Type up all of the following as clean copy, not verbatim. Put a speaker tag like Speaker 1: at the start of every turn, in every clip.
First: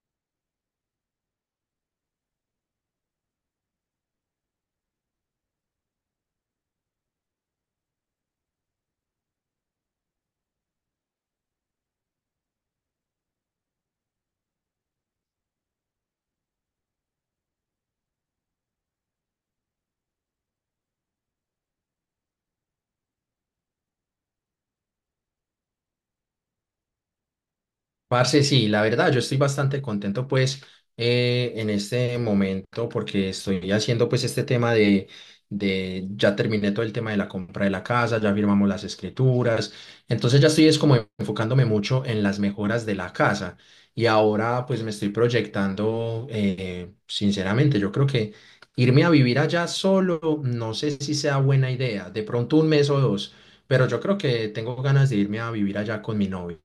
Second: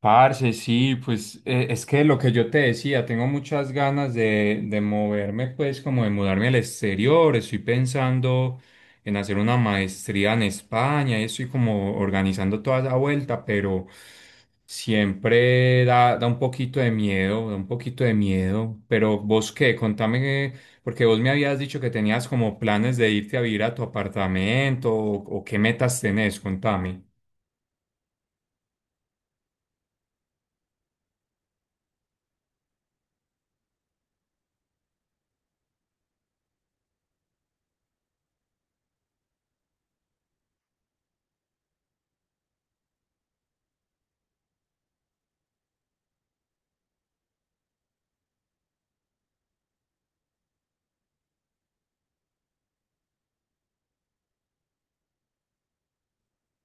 Speaker 1: Parce, sí, pues es que lo que yo te decía, tengo muchas ganas de moverme, pues como de mudarme al exterior, estoy pensando en hacer una maestría en España y estoy como organizando toda esa vuelta, pero siempre da un poquito de miedo, da un poquito de miedo, pero vos qué, contame, porque vos me habías dicho que tenías como planes de irte a vivir a tu apartamento o qué metas tenés, contame.
Speaker 2: Parce, sí, la verdad, yo estoy bastante contento pues en este momento porque estoy haciendo pues este tema ya terminé todo el tema de la compra de la casa, ya firmamos las escrituras, entonces ya estoy es como enfocándome mucho en las mejoras de la casa y ahora pues me estoy proyectando, sinceramente, yo creo que irme a vivir allá solo, no sé si sea buena idea, de pronto un mes o dos, pero yo creo que tengo ganas de irme a vivir allá con mi novia.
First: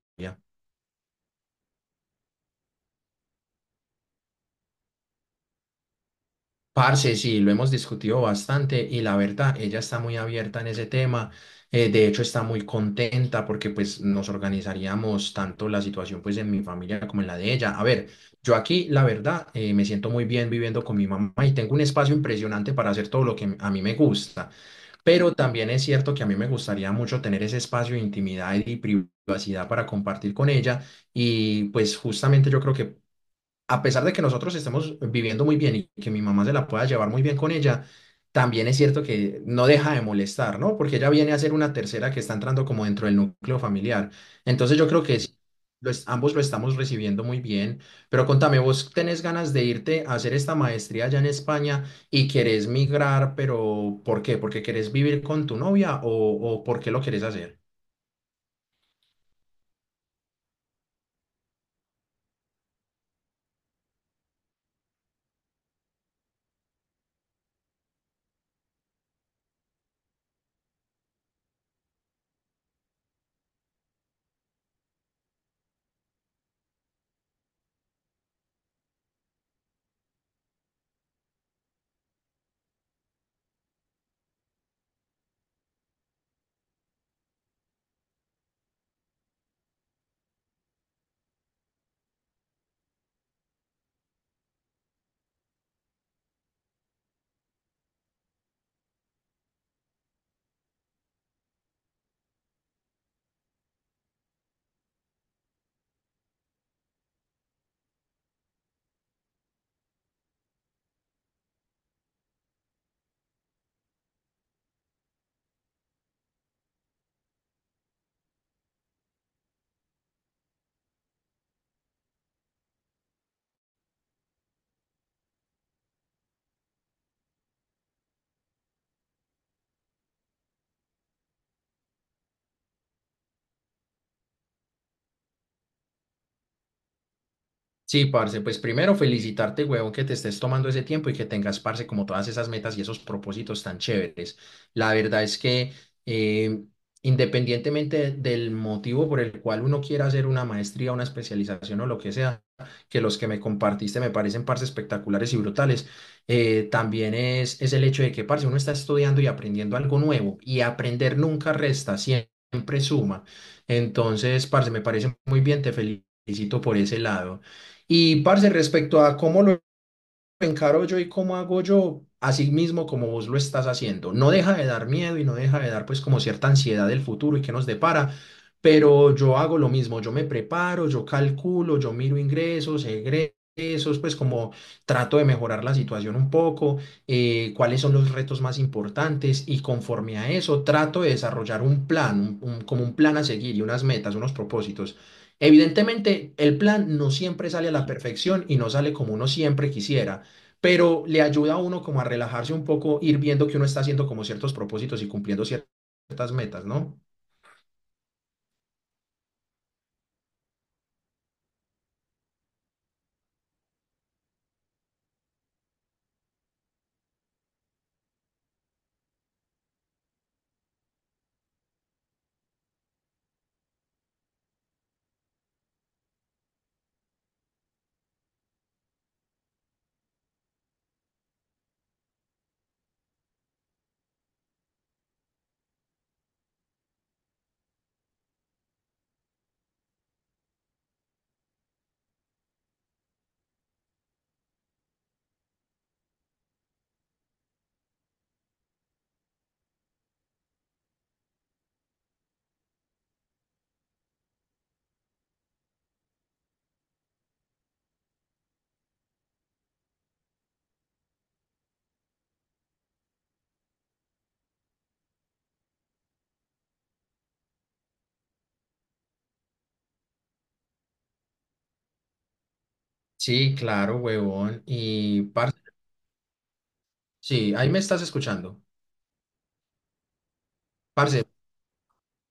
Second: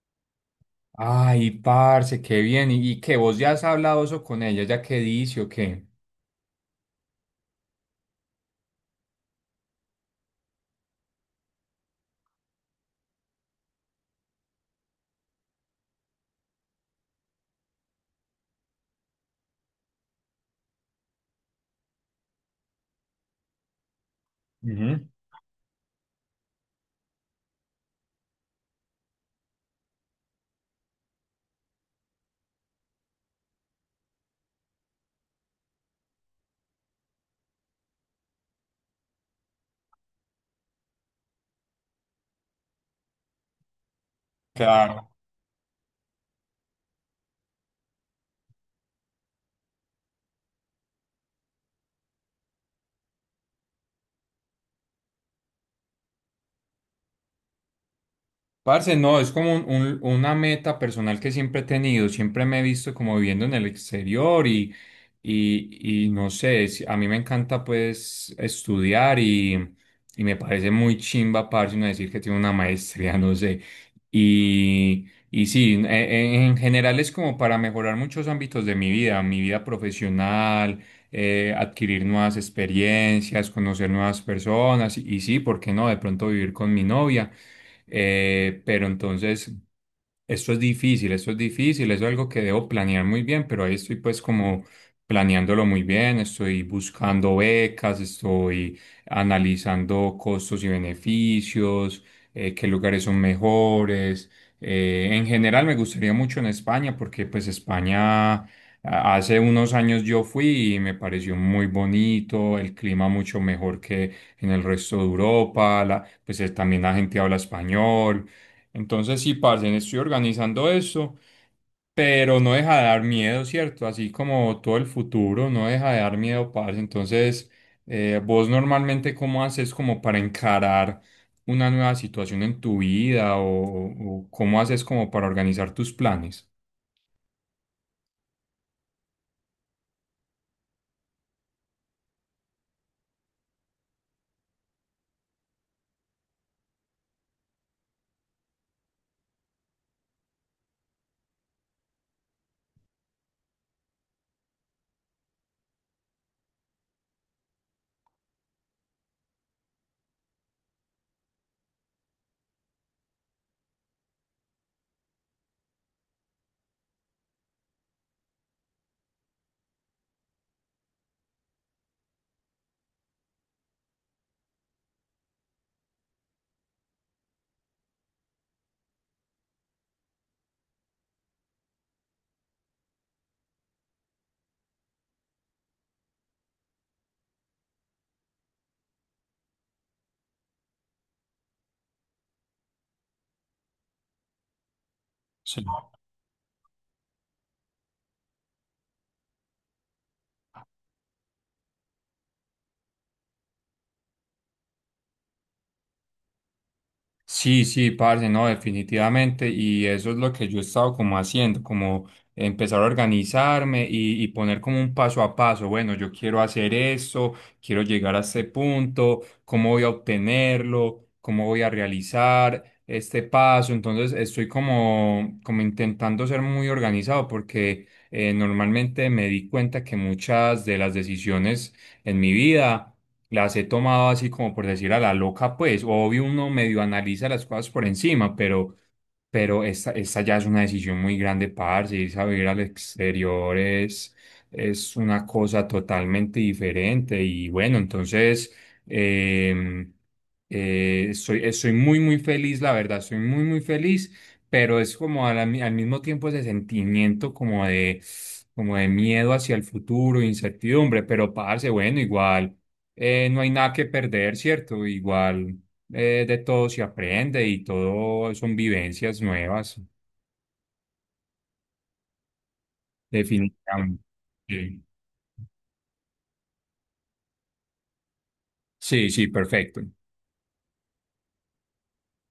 Speaker 1: Ay, parce, qué bien. Y qué? ¿Vos ya has hablado eso con ella? ¿Ya qué dice o qué?
Speaker 2: Parce, sí, lo hemos discutido bastante y la verdad, ella está muy abierta en ese tema. De hecho, está muy contenta porque pues nos organizaríamos tanto la situación pues en mi familia como en la de ella. A ver, yo aquí, la verdad, me siento muy bien viviendo con mi mamá y tengo un espacio impresionante para hacer todo lo que a mí me gusta.
Speaker 1: Ujú.
Speaker 2: Pero también es cierto que a mí me gustaría mucho tener ese espacio de intimidad y privacidad para compartir con ella. Y pues justamente yo creo que a pesar de que nosotros estemos viviendo muy bien y que mi mamá se la pueda llevar muy bien con ella, también es cierto que no deja de molestar, ¿no? Porque ella viene a ser una tercera que está entrando como dentro del núcleo familiar. Entonces yo creo
Speaker 1: Claro.
Speaker 2: que sí, ambos lo estamos recibiendo muy bien. Pero contame, ¿vos tenés ganas de irte a hacer esta maestría allá en España y querés migrar, pero ¿por qué? ¿Porque querés vivir con tu novia o por qué lo querés hacer?
Speaker 1: Parce, no, es como una meta personal que siempre he tenido. Siempre me he visto como viviendo en el exterior y no sé, a mí me encanta pues estudiar y me parece muy chimba, parce, uno decir que tiene una maestría, no sé. Y sí, en general es como para mejorar muchos ámbitos de mi vida profesional, adquirir nuevas experiencias, conocer nuevas personas y sí, ¿por qué no? De pronto vivir con mi novia. Pero entonces, esto es difícil, eso es algo que debo planear muy bien, pero ahí estoy pues como planeándolo muy bien, estoy buscando becas, estoy analizando costos y beneficios, qué lugares son mejores. En general me gustaría mucho en España porque pues Hace unos años yo fui y me pareció muy bonito, el clima mucho mejor que en el resto de Europa, pues también la gente habla español. Entonces sí, parce, estoy organizando eso, pero no deja de dar miedo, ¿cierto? Así como todo el futuro, no deja de dar miedo, parce. Entonces, vos normalmente cómo haces como para encarar una nueva situación en tu vida o cómo haces como para organizar tus planes?
Speaker 2: Sí, parce, pues primero felicitarte, huevón, que te estés tomando ese tiempo y que tengas, parce, como todas esas metas y esos propósitos tan chéveres. La verdad es que eh, independientemente del motivo por el cual uno quiera hacer una maestría, una especialización o lo que sea, que los que me compartiste me parecen, parce, espectaculares y brutales, también es el hecho de que, parce, uno está estudiando y aprendiendo algo nuevo y aprender nunca resta, siempre suma. Entonces, parce, me parece muy bien, te felicito por ese lado. Y, parce, respecto a cómo lo encaro yo y cómo hago yo, así mismo como vos lo estás haciendo. No deja de dar miedo y no deja de dar pues como cierta ansiedad del futuro y qué nos depara, pero yo hago lo mismo, yo me preparo, yo calculo, yo miro ingresos, egresos, pues como trato de mejorar la situación un poco, cuáles son los retos más importantes y conforme a eso trato de desarrollar un plan, como un plan a seguir y unas metas, unos propósitos.
Speaker 1: Sí.
Speaker 2: Evidentemente, el plan no siempre sale a la perfección y no sale como uno siempre quisiera, pero le ayuda a uno como a relajarse un poco, ir viendo que uno está haciendo como ciertos propósitos y cumpliendo ciertas metas, ¿no?
Speaker 1: Sí, sí, parce, no, definitivamente. Y eso es lo que yo he estado como haciendo, como empezar a organizarme y poner como un paso a paso. Bueno, yo quiero hacer esto, quiero llegar a este punto, cómo voy a obtenerlo, cómo voy a realizar este paso. Entonces estoy como intentando ser muy organizado porque normalmente me di cuenta que muchas de las decisiones en mi vida las he tomado así como por decir a la loca, pues obvio uno medio analiza las cosas por encima, pero esta ya es una decisión muy grande, parce, irse a vivir al exterior es una cosa totalmente diferente y bueno, entonces em, estoy, muy feliz, la verdad, muy feliz, pero es como a mismo tiempo ese sentimiento como de miedo hacia el futuro, incertidumbre, pero parce, bueno, igual, no hay nada que perder, ¿cierto? Igual, de todo se aprende y todo son vivencias nuevas,
Speaker 2: Sí, claro,
Speaker 1: definitivamente.
Speaker 2: huevón.
Speaker 1: Sí,
Speaker 2: Y, parce, sí, ahí me estás escuchando.
Speaker 1: sí, sí, perfecto.
Speaker 2: Parce,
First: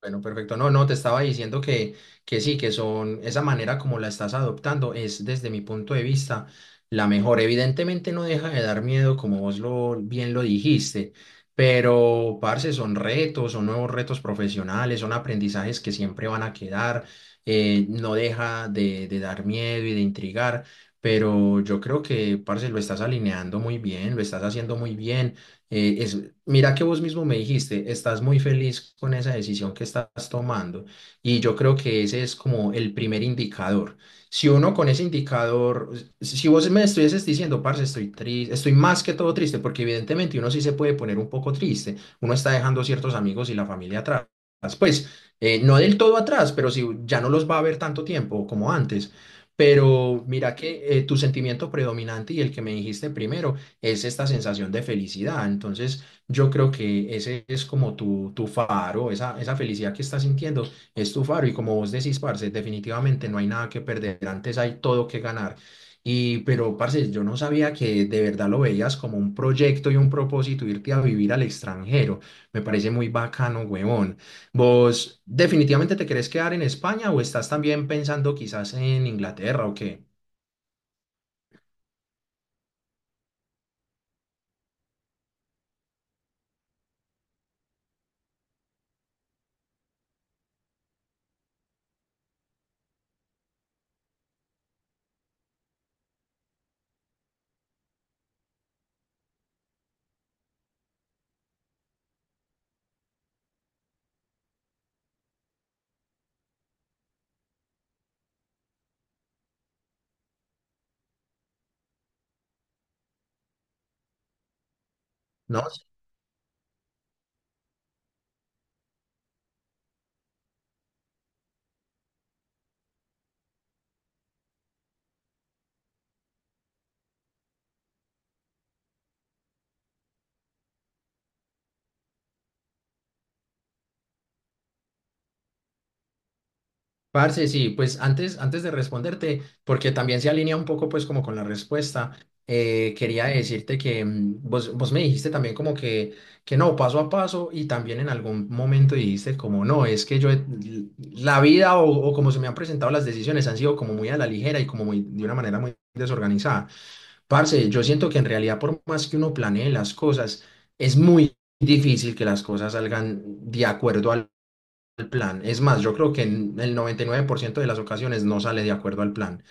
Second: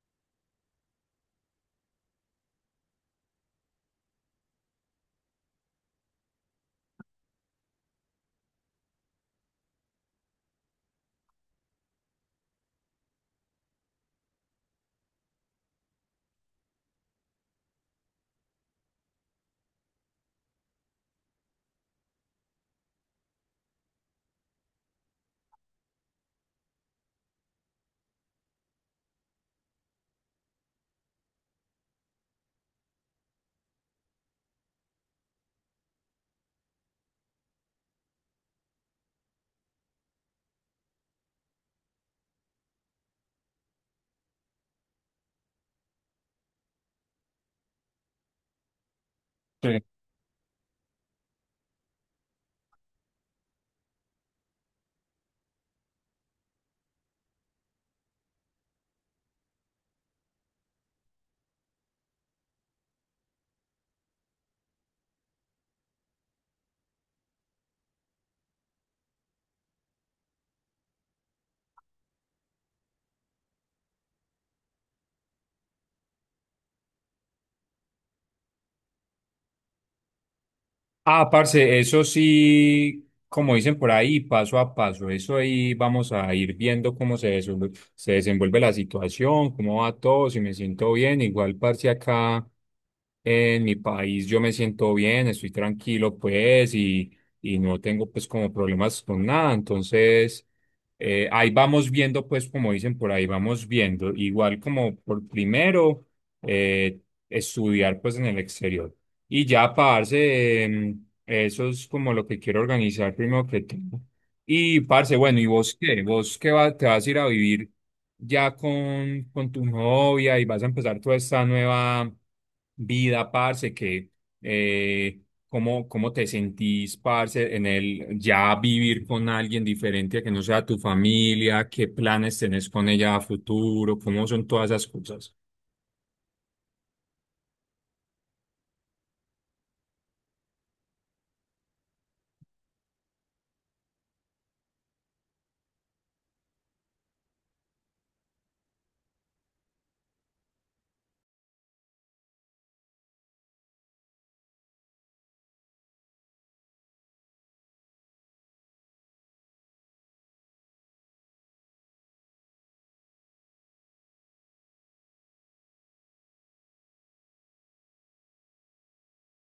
Speaker 2: bueno, perfecto. No, no, te estaba diciendo que sí, esa manera como la estás adoptando es desde mi punto de vista la mejor. Evidentemente no deja de dar miedo, como vos bien lo dijiste, pero, parce, son retos, son nuevos retos profesionales, son aprendizajes que siempre van a quedar. No deja de dar miedo y de intrigar, pero yo creo que, parce, lo estás alineando muy bien, lo estás haciendo muy bien. eh, es, Mira que vos mismo me dijiste, estás muy feliz con esa decisión que estás tomando y yo creo que ese es como el primer indicador. Si uno con ese indicador, si vos me estuvieses diciendo, parce, estoy triste, estoy más que todo triste, porque evidentemente uno sí se puede poner un poco triste, uno está dejando ciertos amigos y la familia atrás, pues no del todo atrás, pero si ya no los va a ver tanto tiempo como antes. Pero mira que tu sentimiento predominante y el que me dijiste primero es esta sensación de felicidad. Entonces, yo creo que ese es como tu faro, esa felicidad que estás sintiendo es tu faro. Y como vos decís, parce, definitivamente no hay nada que perder, antes hay todo que ganar. Pero, parce, yo no sabía que de verdad lo veías como un proyecto y un propósito irte a vivir al extranjero. Me parece muy bacano, huevón. ¿Vos definitivamente te querés quedar en España o estás también pensando quizás en Inglaterra o qué?
Speaker 1: Ah, parce, eso sí, como dicen por ahí, paso a paso, eso ahí vamos a ir viendo cómo se desenvuelve la situación, cómo va todo, si me siento bien. Igual, parce, acá en mi país yo me siento bien, estoy tranquilo, pues, y no tengo, pues, como problemas con nada. Entonces, ahí vamos viendo, pues, como dicen por ahí, vamos viendo. Igual como por primero, eh, estudiar, pues, en el exterior. Y ya, parce, eso es como lo que quiero organizar primero que todo. Y, parce, bueno, ¿y
Speaker 2: No,
Speaker 1: vos qué? ¿Vos te vas a ir a vivir ya con tu novia y vas a empezar toda esta nueva vida, parce? Que, eh, ¿cómo, cómo te sentís, parce, en el ya vivir con alguien diferente a que no sea tu familia? ¿Qué planes tenés con ella a futuro? ¿Cómo son todas esas cosas?
Speaker 2: parce, sí, pues antes de responderte, porque también se alinea un poco pues como con la respuesta, quería decirte que vos me dijiste también como que no, paso a paso y también en algún momento dijiste como no, es que yo, la vida o como se me han presentado las decisiones han sido como muy a la ligera y como muy de una manera muy desorganizada. Parce, yo siento que en realidad por más que uno planee las cosas, es muy difícil que las cosas salgan de acuerdo al plan. Es más, yo creo que en el 99% de las ocasiones no sale de acuerdo al plan.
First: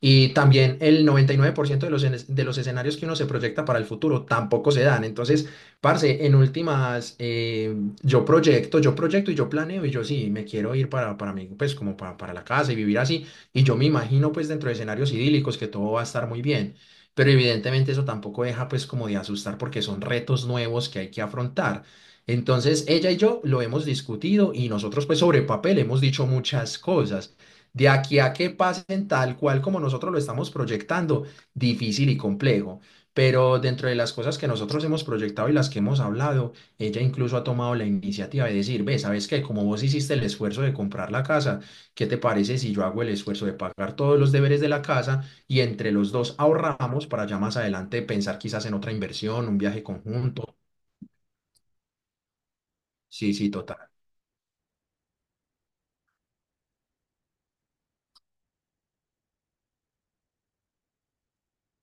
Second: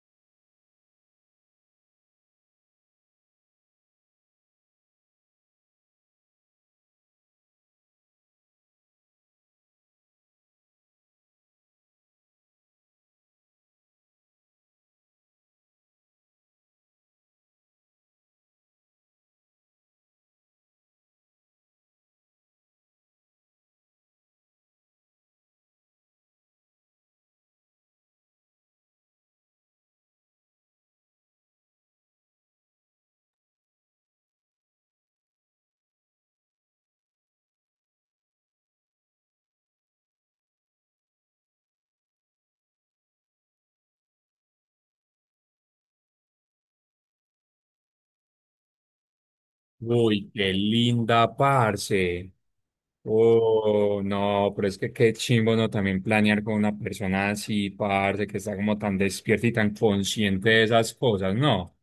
Speaker 2: Y también el 99% de de los escenarios que uno se proyecta para el futuro tampoco se dan. Entonces, parce, en últimas, yo proyecto y yo planeo y yo sí, me quiero ir para mí, pues como para la casa y vivir así. Y yo me imagino pues dentro de escenarios idílicos que todo va a estar muy bien. Pero evidentemente eso tampoco deja pues como de asustar porque son retos nuevos que hay que afrontar. Entonces, ella y yo lo hemos discutido y nosotros pues sobre papel hemos dicho muchas cosas de aquí a que pasen tal cual como nosotros lo estamos proyectando, difícil y complejo. Pero dentro de las cosas que nosotros hemos proyectado y las que hemos hablado, ella incluso ha tomado la iniciativa de decir, ve, ¿sabes qué? Como vos hiciste el esfuerzo de comprar la casa, ¿qué te parece si yo hago el esfuerzo de pagar todos los deberes de la casa y entre los dos ahorramos para ya más adelante pensar quizás en otra inversión, un viaje
Speaker 1: Uy, qué
Speaker 2: conjunto?
Speaker 1: linda, parce.
Speaker 2: Sí, sí, total.
Speaker 1: Oh, no, pero es que qué chimbo, ¿no? También planear con una persona así, parce, que está como tan despierta y tan consciente de esas cosas, ¿no?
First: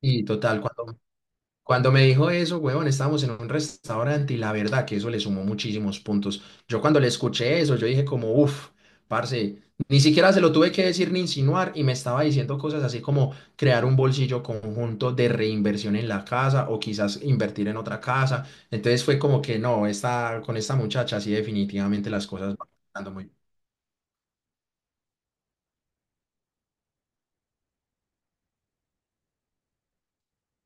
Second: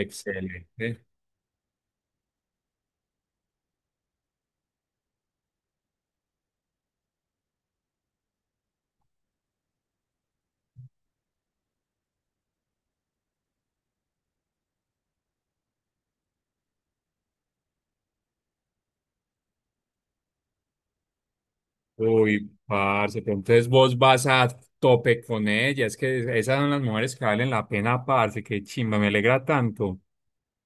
Speaker 2: Y total, cuando me dijo eso, huevón, estábamos en un restaurante y la verdad que eso le sumó muchísimos puntos. Yo cuando le escuché eso, yo dije como, uff, parce, ni siquiera se lo tuve que decir ni insinuar y me estaba diciendo cosas así como crear un bolsillo conjunto de reinversión en la casa o quizás invertir en otra casa. Entonces fue como que no, con esta muchacha sí definitivamente las
Speaker 1: Uy,
Speaker 2: cosas van andando
Speaker 1: parce,
Speaker 2: muy
Speaker 1: pero
Speaker 2: bien.
Speaker 1: entonces vos vas a tope con ella, es que esas son las mujeres que valen la pena, parce, qué chimba, me alegra tanto.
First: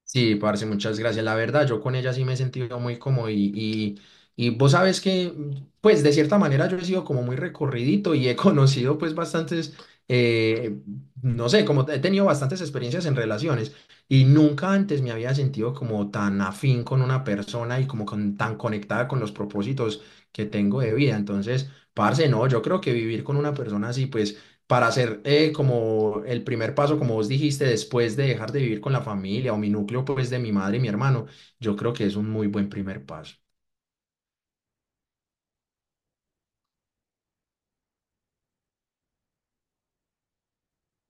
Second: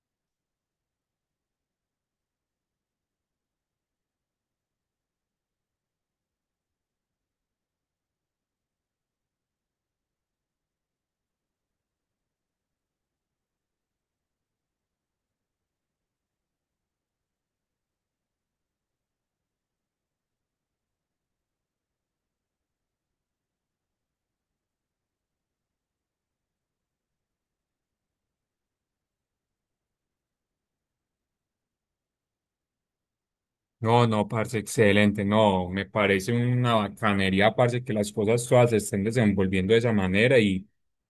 Speaker 2: Sí, parce, muchas gracias. La verdad, yo con ella sí me he sentido muy cómodo y vos sabes que, pues de cierta manera yo he sido como muy recorridito y he conocido pues bastantes, eh, no sé, como he tenido bastantes experiencias en relaciones y nunca antes me había sentido como tan afín con una persona y como tan conectada con los propósitos que tengo de vida. Entonces, parce, no, yo creo que vivir con una persona así, pues para hacer como el primer paso, como vos dijiste, después de dejar de vivir con la familia o mi núcleo, pues de mi madre y mi hermano, yo creo que es un muy buen primer paso.
Speaker 1: No, no, parce, excelente. No, me parece una bacanería, parce, que las cosas todas se estén desenvolviendo de esa manera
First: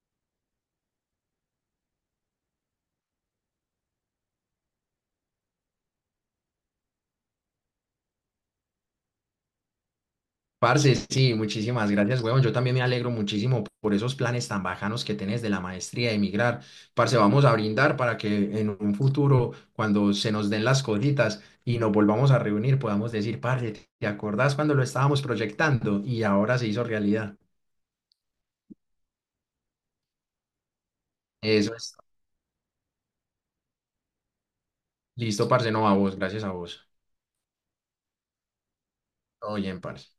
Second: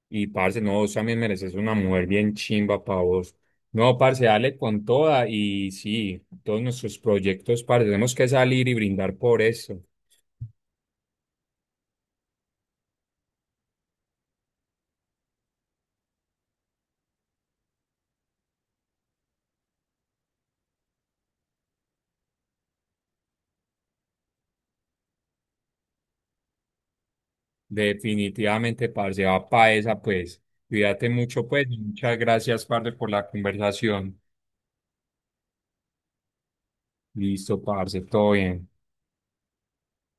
Speaker 1: y parce, no, vos también mereces una mujer bien chimba para vos. No, parce, dale con toda y sí, todos nuestros proyectos, parce, tenemos que salir y brindar por eso.
Speaker 2: Parce, sí, muchísimas gracias, huevón. Yo también me alegro muchísimo por esos planes tan bajanos que tenés de la maestría de emigrar. Parce, vamos a brindar para que en un futuro, cuando se nos den las cositas y nos volvamos a reunir, podamos decir, parce, ¿te acordás cuando lo estábamos proyectando y ahora se hizo realidad?
Speaker 1: Definitivamente, parce, va para esa, pues. Cuídate mucho, pues.
Speaker 2: Eso es.
Speaker 1: Muchas gracias, parce, por la conversación.
Speaker 2: Listo, parce, no a vos, gracias a vos.
Speaker 1: Listo, parce, todo bien.
Speaker 2: Todo bien, parce.